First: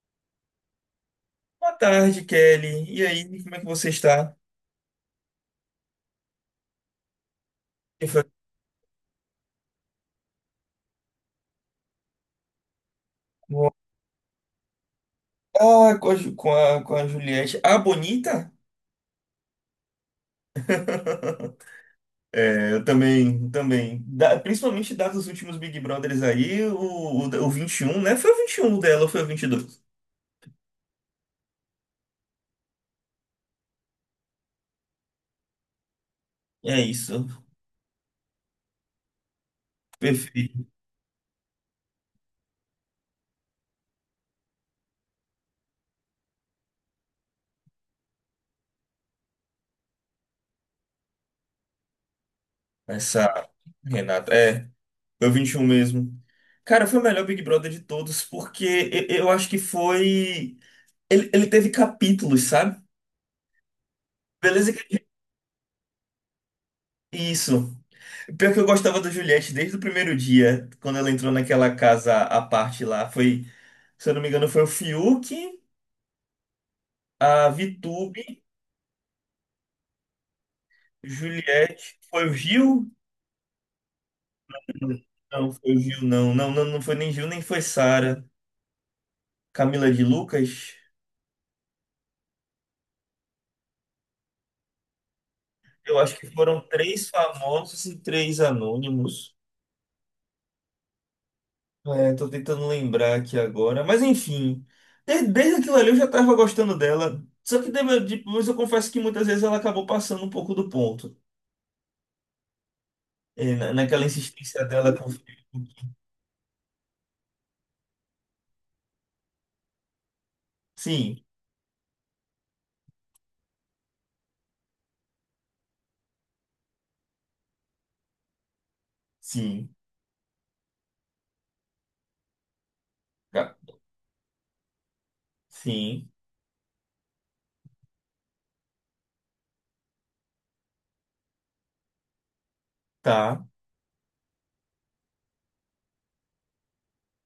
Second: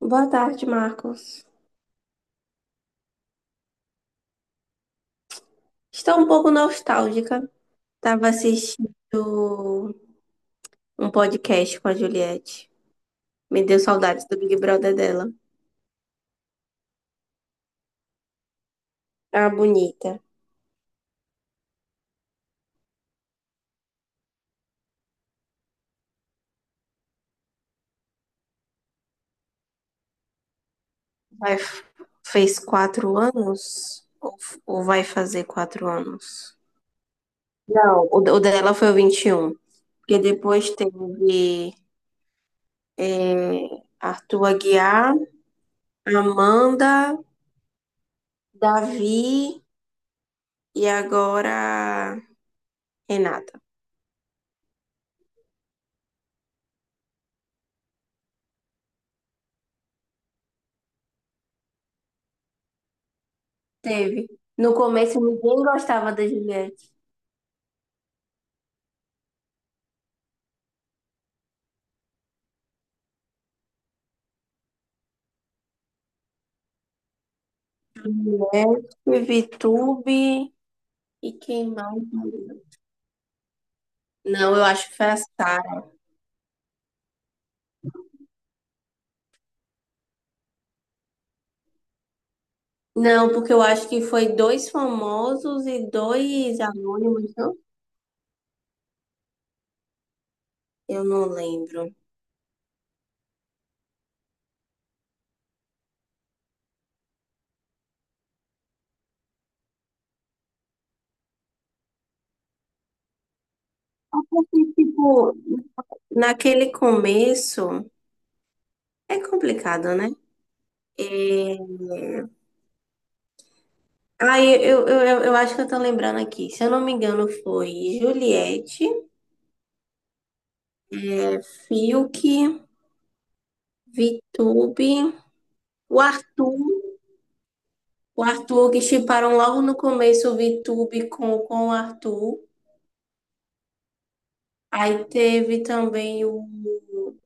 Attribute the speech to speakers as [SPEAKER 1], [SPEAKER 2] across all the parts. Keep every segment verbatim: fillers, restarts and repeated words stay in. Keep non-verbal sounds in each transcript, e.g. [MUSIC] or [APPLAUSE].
[SPEAKER 1] Boa tarde, Marcos.
[SPEAKER 2] Boa tarde, Kelly. E aí, como é que você está?
[SPEAKER 1] Estou um pouco nostálgica.
[SPEAKER 2] Eu
[SPEAKER 1] Estava
[SPEAKER 2] falei,
[SPEAKER 1] assistindo um podcast com a Juliette. Me deu saudades do Big Brother dela.
[SPEAKER 2] ah, com a, Ju- com a, com a Juliette. Ah, bonita?
[SPEAKER 1] A bonita.
[SPEAKER 2] [LAUGHS] É, eu também, também. Da- principalmente dados os últimos Big Brothers aí, o, o, da- o vinte e um, né? Foi o vinte e um dela ou foi o vinte e dois.
[SPEAKER 1] Vai, fez quatro anos? Ou, ou vai fazer quatro anos?
[SPEAKER 2] É isso.
[SPEAKER 1] Não, o, o dela foi o vinte e um. Porque
[SPEAKER 2] Perfeito.
[SPEAKER 1] depois teve é, Arthur Aguiar, Amanda, Davi e agora
[SPEAKER 2] Essa
[SPEAKER 1] Renata.
[SPEAKER 2] Renata. É, foi o vinte e um mesmo. Cara, foi o melhor Big Brother de todos, porque eu, eu acho que foi. Ele, ele teve capítulos, sabe?
[SPEAKER 1] Teve.
[SPEAKER 2] Beleza.
[SPEAKER 1] No começo ninguém gostava da Juliette.
[SPEAKER 2] Isso. Pior que eu gostava da Juliette desde o primeiro dia, quando ela entrou naquela casa à parte lá. Foi, se eu não me engano, foi o Fiuk, a Vitube,
[SPEAKER 1] Teve Vitube e quem
[SPEAKER 2] Juliette.
[SPEAKER 1] mais?
[SPEAKER 2] Foi o Gil?
[SPEAKER 1] Não, eu acho que foi a
[SPEAKER 2] Não, foi o
[SPEAKER 1] Sara.
[SPEAKER 2] Gil, não. Não, não, não foi nem Gil, nem foi Sara. Camila de Lucas.
[SPEAKER 1] Não, porque eu acho que foi dois famosos e
[SPEAKER 2] Eu acho que
[SPEAKER 1] dois
[SPEAKER 2] foram três
[SPEAKER 1] anônimos, não?
[SPEAKER 2] famosos e três anônimos.
[SPEAKER 1] Eu não lembro.
[SPEAKER 2] É, tô tentando lembrar aqui agora. Mas enfim, de- desde aquilo ali eu já tava gostando dela. Só que deve- depois eu confesso que muitas vezes ela acabou passando um pouco do ponto. É, na- naquela insistência
[SPEAKER 1] E,
[SPEAKER 2] dela com o
[SPEAKER 1] tipo,
[SPEAKER 2] filho.
[SPEAKER 1] naquele começo é complicado, né?
[SPEAKER 2] Sim,
[SPEAKER 1] Aí eu, eu, eu, eu acho que eu tô lembrando aqui. Se eu não me engano, foi Juliette,
[SPEAKER 2] sim,
[SPEAKER 1] Fiuk,
[SPEAKER 2] tá,
[SPEAKER 1] Vitube, o
[SPEAKER 2] sim,
[SPEAKER 1] Arthur. O Arthur, que shipparam logo no começo o VTube com, com o Arthur.
[SPEAKER 2] tá.
[SPEAKER 1] Aí teve também o,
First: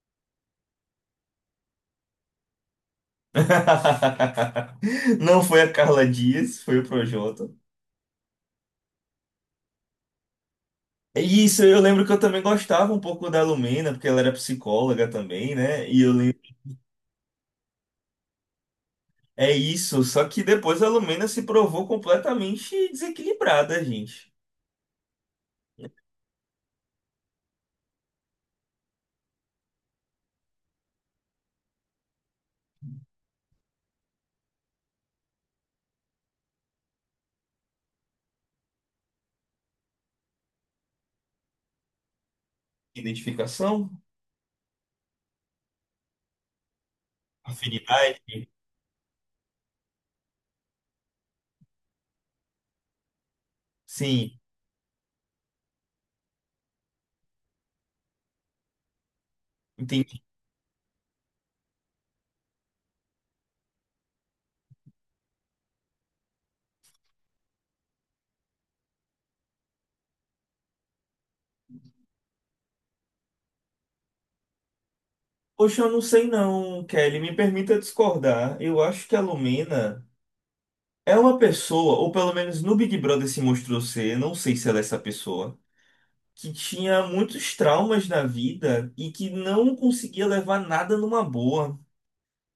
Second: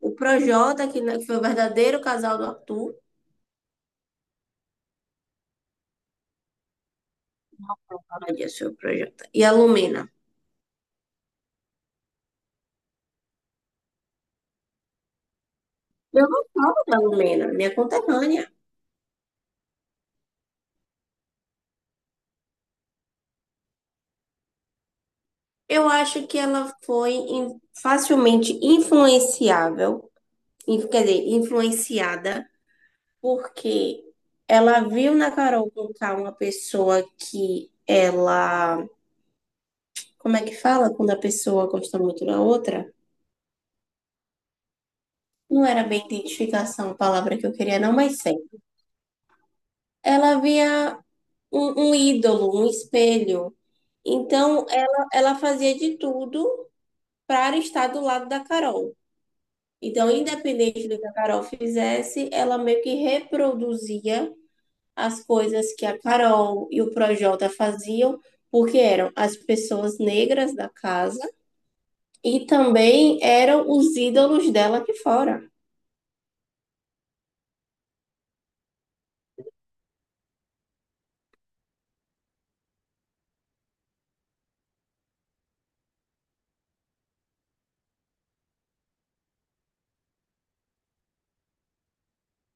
[SPEAKER 1] o Projota, que, né, que foi o verdadeiro casal do Arthur.
[SPEAKER 2] [LAUGHS] Não foi a Carla Dias, foi o Projota.
[SPEAKER 1] Fala disso, foi o Projota. E a Lumena.
[SPEAKER 2] E isso eu lembro que eu também gostava um pouco da Lumena, porque ela era psicóloga também, né? E eu
[SPEAKER 1] Eu
[SPEAKER 2] lembro.
[SPEAKER 1] não falo da Lumena, minha conterrânea.
[SPEAKER 2] É isso, só que depois a Lumena se provou completamente desequilibrada, gente.
[SPEAKER 1] Eu acho que ela foi in- facilmente influenciável, in- quer dizer, influenciada, porque ela viu na Carol Conká uma pessoa que ela, como é que fala quando a pessoa gosta muito da outra?
[SPEAKER 2] Identificação?
[SPEAKER 1] Não era bem identificação a palavra que eu queria, não, mas
[SPEAKER 2] Afinidade?
[SPEAKER 1] sei. Ela via um, um ídolo, um espelho.
[SPEAKER 2] Sim,
[SPEAKER 1] Então, ela, ela fazia de tudo para estar do lado da Carol. Então,
[SPEAKER 2] entendi.
[SPEAKER 1] independente do que a Carol fizesse, ela meio que reproduzia as coisas que a Carol e o Projota faziam, porque eram as pessoas negras da casa, e também eram os ídolos dela aqui fora.
[SPEAKER 2] Poxa, eu não sei não, Kelly. Me permita discordar. Eu acho que a Lumena é uma pessoa, ou pelo menos no Big Brother se mostrou ser, não sei se ela é essa pessoa, que tinha muitos traumas na vida e que não conseguia levar nada numa boa.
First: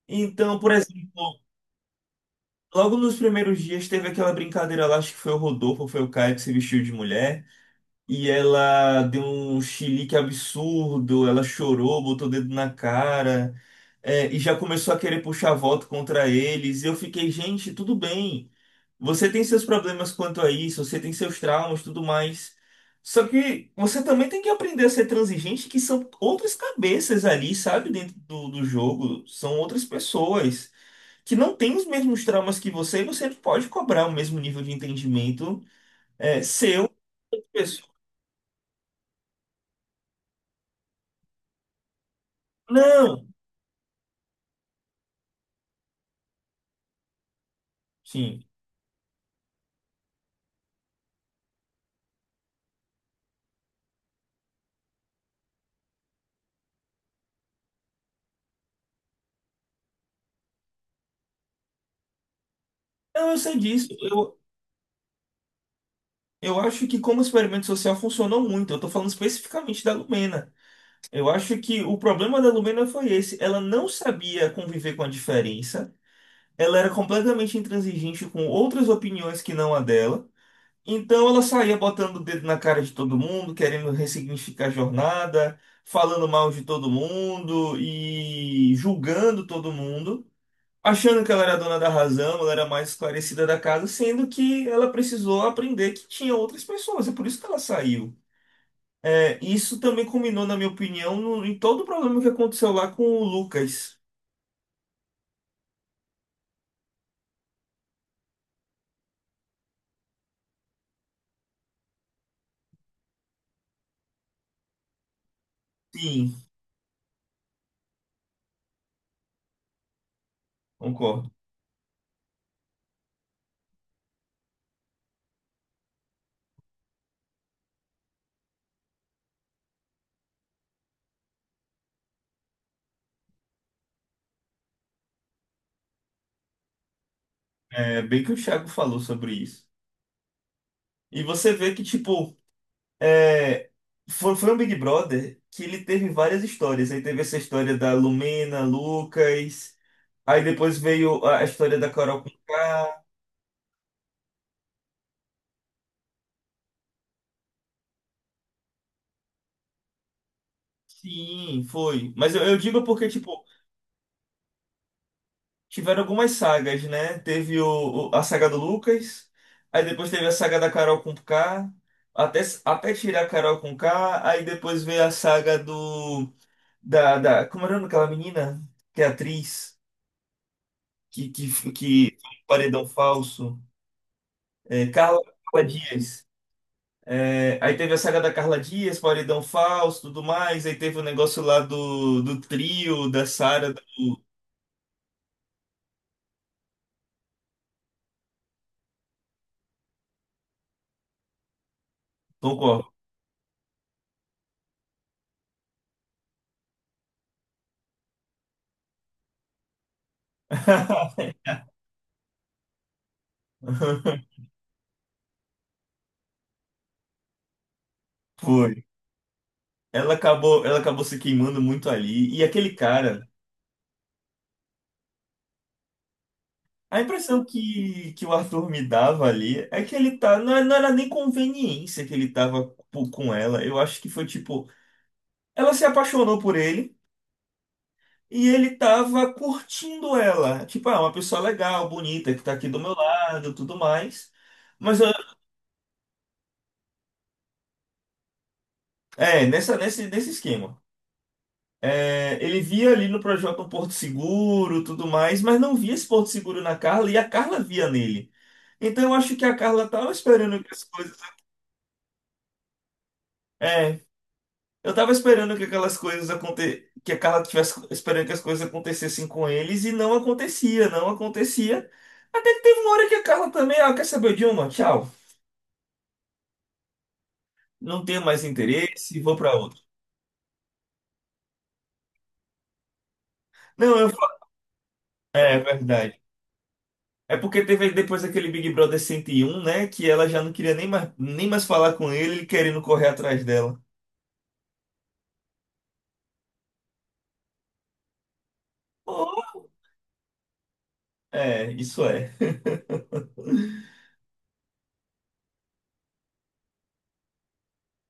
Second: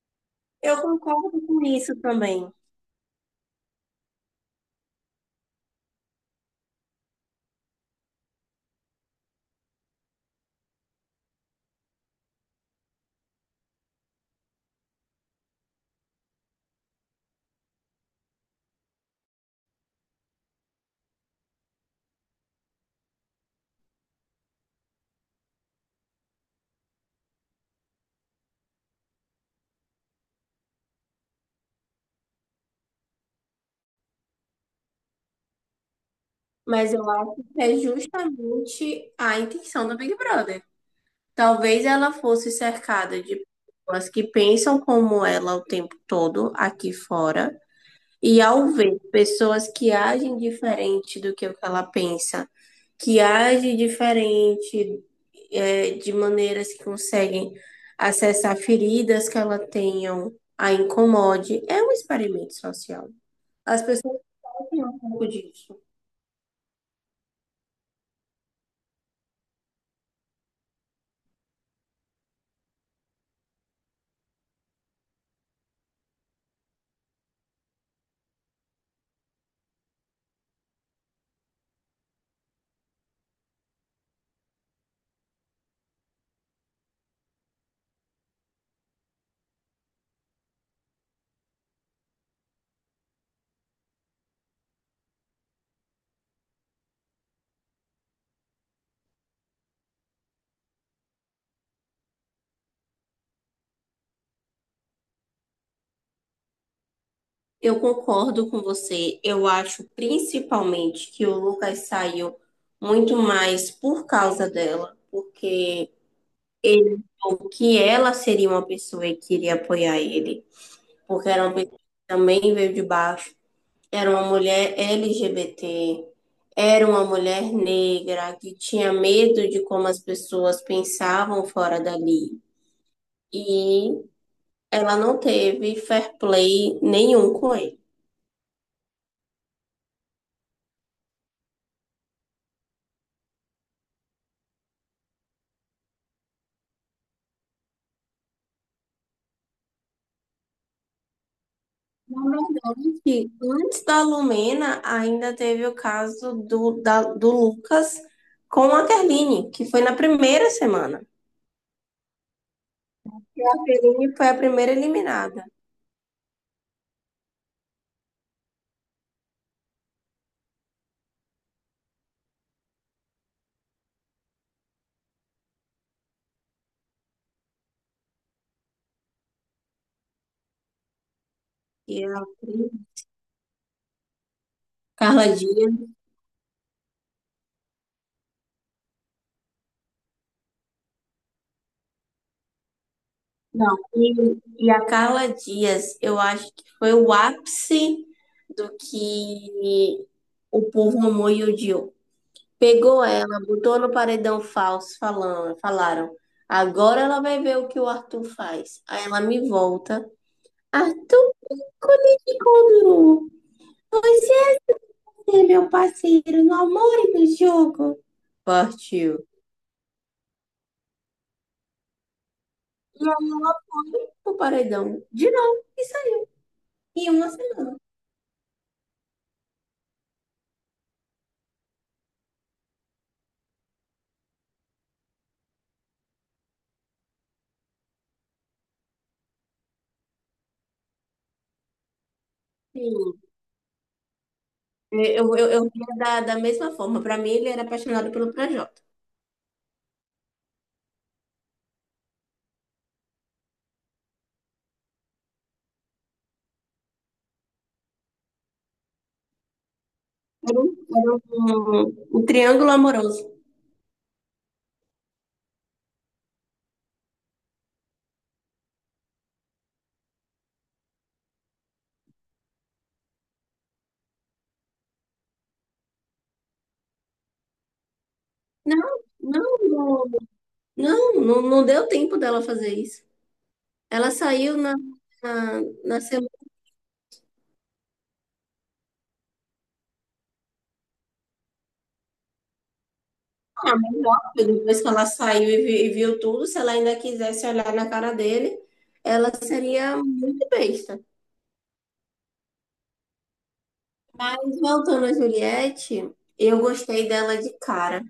[SPEAKER 2] Então, por
[SPEAKER 1] Eu
[SPEAKER 2] exemplo,
[SPEAKER 1] concordo com isso também,
[SPEAKER 2] logo nos primeiros dias teve aquela brincadeira lá, acho que foi o Rodolfo, foi o Caio que se vestiu de mulher. E ela deu um chilique absurdo, ela chorou, botou o dedo na cara, é, e já começou a querer puxar voto contra eles. E eu fiquei, gente, tudo bem. Você tem seus problemas quanto a isso, você tem seus traumas, tudo mais. Só que você também tem que aprender a ser transigente, que são outras cabeças ali, sabe, dentro do, do jogo. São outras pessoas que não têm os mesmos traumas que você, e você não pode cobrar o mesmo nível de entendimento, é, seu.
[SPEAKER 1] mas eu acho que é
[SPEAKER 2] Pessoa-
[SPEAKER 1] justamente a intenção do Big Brother. Talvez ela fosse cercada
[SPEAKER 2] Não.
[SPEAKER 1] de pessoas que pensam como ela o tempo todo aqui fora, e
[SPEAKER 2] Sim.
[SPEAKER 1] ao ver pessoas que agem diferente do que o que ela pensa, que agem diferente, é, de maneiras que conseguem acessar feridas que ela tenham, a incomode, é um experimento social.
[SPEAKER 2] Não, eu sei
[SPEAKER 1] As
[SPEAKER 2] disso.
[SPEAKER 1] pessoas
[SPEAKER 2] Eu,
[SPEAKER 1] fazem um pouco disso.
[SPEAKER 2] eu acho que como experimento social funcionou muito. Eu tô falando especificamente da Lumena. Eu acho que o problema da Lumena foi esse. Ela não sabia conviver com a diferença. Ela era completamente intransigente com outras opiniões que não a dela. Então ela saía botando o dedo na cara de todo mundo, querendo ressignificar a jornada, falando mal de todo mundo e julgando todo mundo, achando que ela era dona da razão, ela era mais esclarecida da casa, sendo que ela precisou aprender que tinha outras pessoas, é por isso que ela saiu. É, isso também culminou, na minha opinião, no- em todo o problema que aconteceu lá com o Lucas.
[SPEAKER 1] Eu concordo com você. Eu acho principalmente que o Lucas saiu muito mais por causa dela, porque
[SPEAKER 2] Sim,
[SPEAKER 1] ele achou que ela seria uma pessoa que iria apoiar ele, porque
[SPEAKER 2] concordo.
[SPEAKER 1] era uma pessoa que também veio de baixo, era uma mulher L G B T, era uma mulher negra que tinha medo de como as pessoas pensavam fora dali. E ela não teve fair play nenhum com ele.
[SPEAKER 2] É bem que o Thiago falou sobre isso. E você vê que, tipo, é, foi, foi um Big Brother que ele teve várias histórias. Aí teve essa história da Lumena, Lucas, aí depois veio a a história da Carol
[SPEAKER 1] Na
[SPEAKER 2] com
[SPEAKER 1] verdade,
[SPEAKER 2] K.
[SPEAKER 1] antes da Lumena, ainda teve o caso do, da- do Lucas com a Kerline, que foi na primeira semana.
[SPEAKER 2] Sim, foi. Mas eu, eu digo porque,
[SPEAKER 1] E
[SPEAKER 2] tipo,
[SPEAKER 1] a Kerline foi a primeira eliminada.
[SPEAKER 2] tiveram algumas sagas, né? Teve o, o- a saga do Lucas, aí depois teve a saga da Carol com K, até, até tirar a Carol com K, aí depois veio a saga do. Da, da, como era o nome daquela menina? Que é atriz, que, que,
[SPEAKER 1] E
[SPEAKER 2] que
[SPEAKER 1] a
[SPEAKER 2] paredão falso. É, Carla,
[SPEAKER 1] Carla
[SPEAKER 2] Carla
[SPEAKER 1] Dias.
[SPEAKER 2] Dias. É, aí teve a saga da Carla Dias, Paredão Falso, tudo mais. Aí teve o negócio lá do, do trio, da Sara,
[SPEAKER 1] Não,
[SPEAKER 2] do
[SPEAKER 1] e, e a Carla Dias, eu acho que foi o ápice do que o povo amou e odiou.
[SPEAKER 2] Tom Cor.
[SPEAKER 1] Pegou ela, botou no paredão falso, falando, falaram. Agora ela vai ver o que o Arthur faz. Aí ela me volta. Arthur,
[SPEAKER 2] [LAUGHS]
[SPEAKER 1] conectou. Você é ser meu parceiro no amor e no jogo.
[SPEAKER 2] Foi.
[SPEAKER 1] Partiu.
[SPEAKER 2] Ela acabou, ela acabou se queimando muito ali. E aquele cara,
[SPEAKER 1] O paredão. De novo, isso aí.
[SPEAKER 2] a
[SPEAKER 1] Em uma
[SPEAKER 2] impressão
[SPEAKER 1] semana.
[SPEAKER 2] que, que o Arthur me dava ali é que ele tá. Não, é- não era nem conveniência que ele tava po- com ela. Eu acho que foi tipo. Ela se apaixonou por ele e ele tava curtindo ela. Tipo, ah, uma pessoa legal, bonita, que tá aqui do meu
[SPEAKER 1] Sim.
[SPEAKER 2] lado, tudo mais. Mas eu,
[SPEAKER 1] Eu, eu, eu via da, da mesma forma. Pra mim, ele era apaixonado pelo Projota.
[SPEAKER 2] é, nessa, nesse, nesse esquema. É, ele via ali no projeto um Porto Seguro, tudo mais, mas não via esse Porto Seguro na Carla e a Carla via nele. Então eu acho que a Carla tava
[SPEAKER 1] Era
[SPEAKER 2] esperando
[SPEAKER 1] um,
[SPEAKER 2] que as
[SPEAKER 1] era
[SPEAKER 2] coisas.
[SPEAKER 1] um- um triângulo amoroso.
[SPEAKER 2] É, eu tava esperando que aquelas coisas aconte... que a Carla tivesse esperando que as coisas acontecessem com eles e não acontecia, não acontecia. Até que teve uma hora que a Carla também, ah, quer saber de uma? Tchau. Não tenho mais
[SPEAKER 1] Não,
[SPEAKER 2] interesse, vou pra
[SPEAKER 1] não,
[SPEAKER 2] outra.
[SPEAKER 1] não, não, não, não deu tempo dela fazer isso.
[SPEAKER 2] Não, eu.
[SPEAKER 1] Ela
[SPEAKER 2] fa-
[SPEAKER 1] saiu na,
[SPEAKER 2] É, é
[SPEAKER 1] na, na
[SPEAKER 2] verdade.
[SPEAKER 1] semana.
[SPEAKER 2] É porque teve depois aquele Big Brother cento e um, né? Que ela já não queria nem mais, nem mais falar com ele, ele querendo correr atrás
[SPEAKER 1] Ah,
[SPEAKER 2] dela.
[SPEAKER 1] mas nossa, depois que ela saiu e vi- e viu tudo, se ela ainda quisesse olhar na cara dele, ela
[SPEAKER 2] Oh.
[SPEAKER 1] seria muito besta.
[SPEAKER 2] É, isso é.
[SPEAKER 1] Mas voltando a Juliette, eu gostei dela de cara.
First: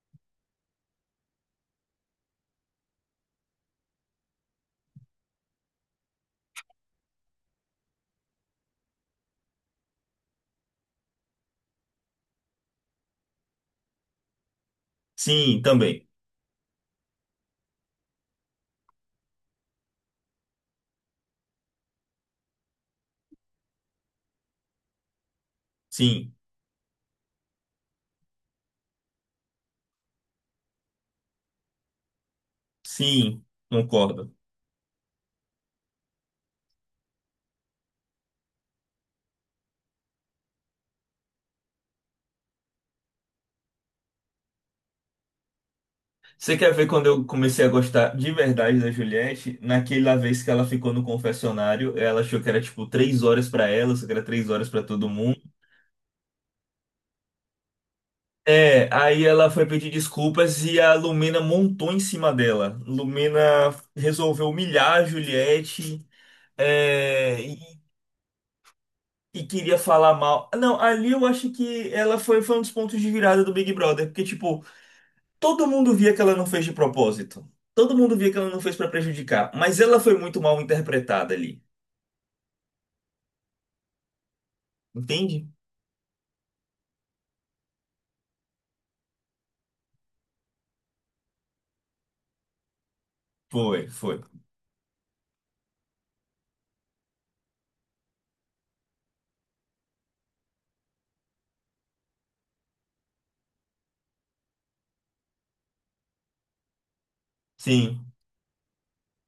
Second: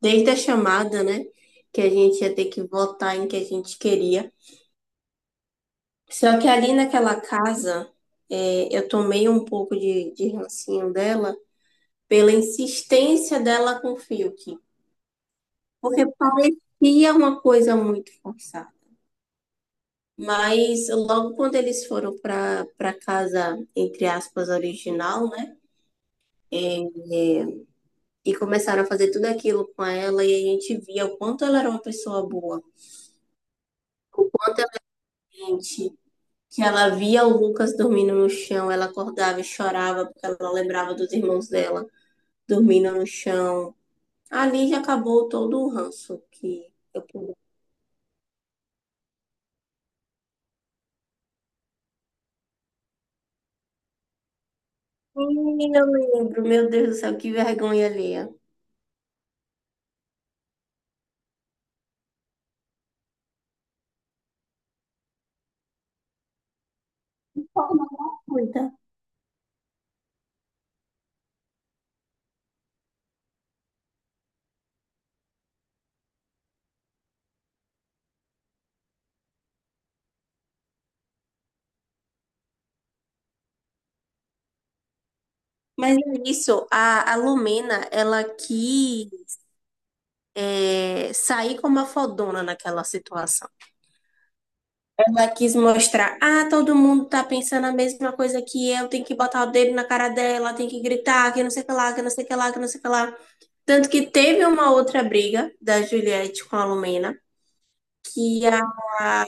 [SPEAKER 1] Desde a chamada, né? Que a gente ia ter que votar em que a gente queria. Só que ali naquela casa, é, eu tomei um pouco de, de rancinho dela pela insistência dela com o Fiuk.
[SPEAKER 2] Sim,
[SPEAKER 1] Porque
[SPEAKER 2] também.
[SPEAKER 1] parecia uma coisa muito forçada. Mas logo quando eles foram para para casa, entre aspas, original, né?
[SPEAKER 2] Sim,
[SPEAKER 1] É, é, e começaram a fazer tudo aquilo com ela, e a gente via o quanto ela era uma pessoa boa.
[SPEAKER 2] sim, concordo.
[SPEAKER 1] Quanto a gente, que ela via o Lucas dormindo no chão, ela acordava e chorava porque ela lembrava dos irmãos dela dormindo no chão. Ali já acabou todo o ranço
[SPEAKER 2] Você
[SPEAKER 1] que
[SPEAKER 2] quer ver
[SPEAKER 1] eu
[SPEAKER 2] quando eu
[SPEAKER 1] pude.
[SPEAKER 2] comecei a gostar de verdade da Juliette? Naquela vez que ela ficou no confessionário, ela achou que era tipo três horas pra ela, só que era três horas pra todo mundo.
[SPEAKER 1] Ih, eu lembro, meu Deus do céu, que vergonha alheia.
[SPEAKER 2] É, aí ela foi pedir desculpas e a Lumena montou em cima dela. Lumena resolveu humilhar a Juliette, é,
[SPEAKER 1] De
[SPEAKER 2] e,
[SPEAKER 1] forma gratuita.
[SPEAKER 2] e queria falar mal. Não, ali eu acho que ela foi, foi um dos pontos de virada do Big Brother, porque, tipo, todo mundo via que ela não fez de propósito. Todo mundo via que ela não fez pra prejudicar, mas ela foi muito mal interpretada ali. Entende?
[SPEAKER 1] Mas é isso, a, a Lumena, ela quis, é, sair como a fodona naquela situação.
[SPEAKER 2] Foi, foi.
[SPEAKER 1] Ela quis mostrar, ah, todo mundo tá pensando a mesma coisa que eu, tem que botar o dedo na cara dela, tem que gritar, que não sei o que lá, que não sei o que lá, que não sei o que lá. Tanto que teve uma outra briga da Juliette com a Lumena,
[SPEAKER 2] Sim.
[SPEAKER 1] que a,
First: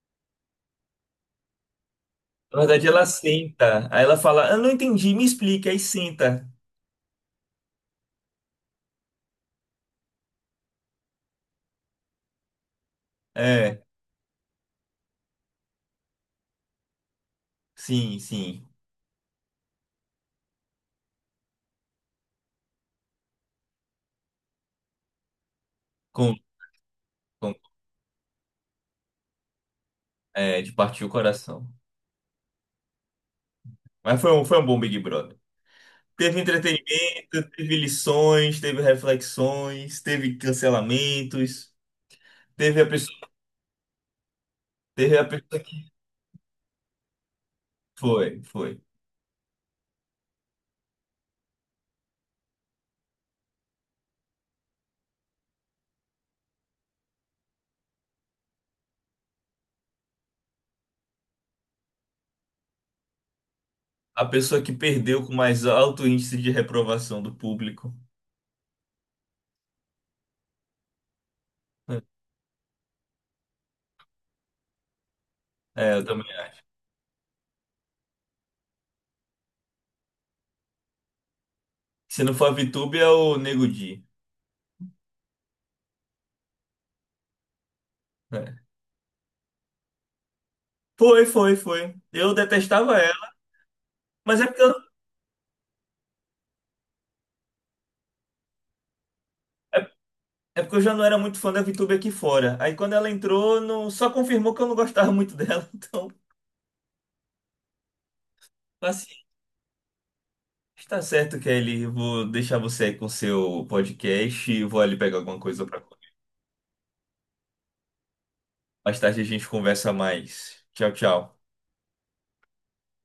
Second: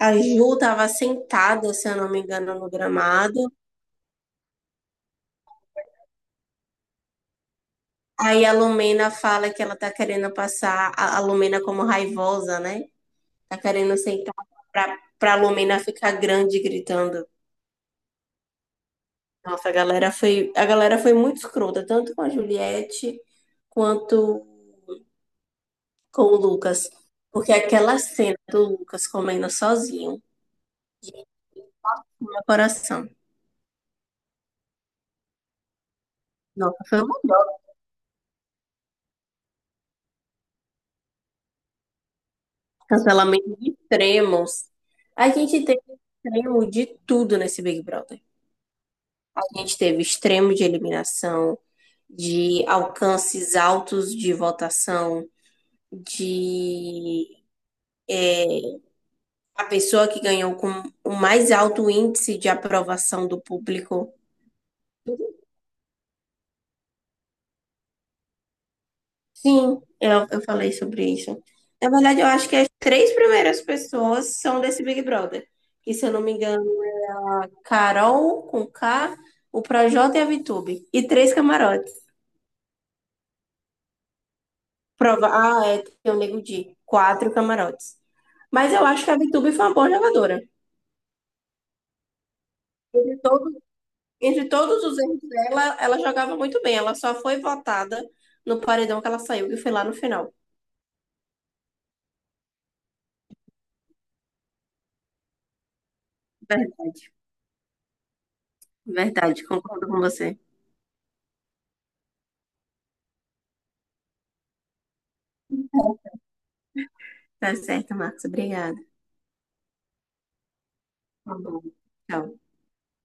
[SPEAKER 1] a Ju tava sentada, se eu não me engano,
[SPEAKER 2] Na
[SPEAKER 1] no
[SPEAKER 2] verdade, ela
[SPEAKER 1] gramado.
[SPEAKER 2] senta. Aí ela fala, eu não entendi, me explica. Aí senta.
[SPEAKER 1] Aí a Lumena fala que ela tá querendo passar a, a Lumena como raivosa, né? Tá
[SPEAKER 2] É,
[SPEAKER 1] querendo sentar pra, pra Lumena ficar grande gritando.
[SPEAKER 2] sim, sim.
[SPEAKER 1] Nossa, a galera foi, a galera foi muito escrota, tanto com a Juliette quanto com
[SPEAKER 2] Com,
[SPEAKER 1] o Lucas. Porque
[SPEAKER 2] com-
[SPEAKER 1] aquela cena do Lucas comendo sozinho,
[SPEAKER 2] É, de partir o coração.
[SPEAKER 1] no meu coração.
[SPEAKER 2] Mas foi um, foi um bom Big Brother. Teve
[SPEAKER 1] Nossa, foi um
[SPEAKER 2] entretenimento, teve lições, teve reflexões, teve cancelamentos, teve a pessoa,
[SPEAKER 1] cancelamento de extremos.
[SPEAKER 2] teve a
[SPEAKER 1] A
[SPEAKER 2] pessoa
[SPEAKER 1] gente teve
[SPEAKER 2] que
[SPEAKER 1] extremo de tudo nesse Big Brother.
[SPEAKER 2] foi, foi.
[SPEAKER 1] A gente teve extremo de eliminação, de alcances altos de votação, de. A pessoa que ganhou com o mais alto índice de aprovação do público.
[SPEAKER 2] A pessoa que perdeu com mais alto índice de reprovação do público.
[SPEAKER 1] Sim, eu, eu falei sobre isso. Na verdade, eu acho que as três primeiras pessoas são desse Big Brother.
[SPEAKER 2] É,
[SPEAKER 1] Que,
[SPEAKER 2] eu
[SPEAKER 1] se eu não
[SPEAKER 2] também
[SPEAKER 1] me
[SPEAKER 2] acho.
[SPEAKER 1] engano, Carol com K, o Projota e a Vitube. E três camarotes.
[SPEAKER 2] Se não for a VTube, é o Nego Di.
[SPEAKER 1] Prova... Ah, é, tem o Nego Di. Quatro camarotes.
[SPEAKER 2] É.
[SPEAKER 1] Mas eu acho que a Vitube foi uma boa jogadora.
[SPEAKER 2] Foi, foi, foi. Eu detestava
[SPEAKER 1] Entre
[SPEAKER 2] ela,
[SPEAKER 1] todos,
[SPEAKER 2] mas
[SPEAKER 1] entre
[SPEAKER 2] é porque eu,
[SPEAKER 1] todos os erros dela, ela jogava muito bem. Ela só foi votada no paredão que ela saiu, que foi
[SPEAKER 2] é,
[SPEAKER 1] lá no final.
[SPEAKER 2] é porque eu já não era muito fã da VTube aqui fora. Aí quando ela entrou, não, só confirmou que eu não gostava muito dela. [LAUGHS] Então,
[SPEAKER 1] Verdade,
[SPEAKER 2] assim,
[SPEAKER 1] verdade, concordo com você.
[SPEAKER 2] está certo, Kelly. Eu vou deixar você aí com seu podcast e vou ali pegar alguma coisa para comer.
[SPEAKER 1] Tá certo, Marcos. Obrigada.
[SPEAKER 2] Mais tarde a gente conversa mais. Tchau, tchau.
[SPEAKER 1] Tá bom. Tchau.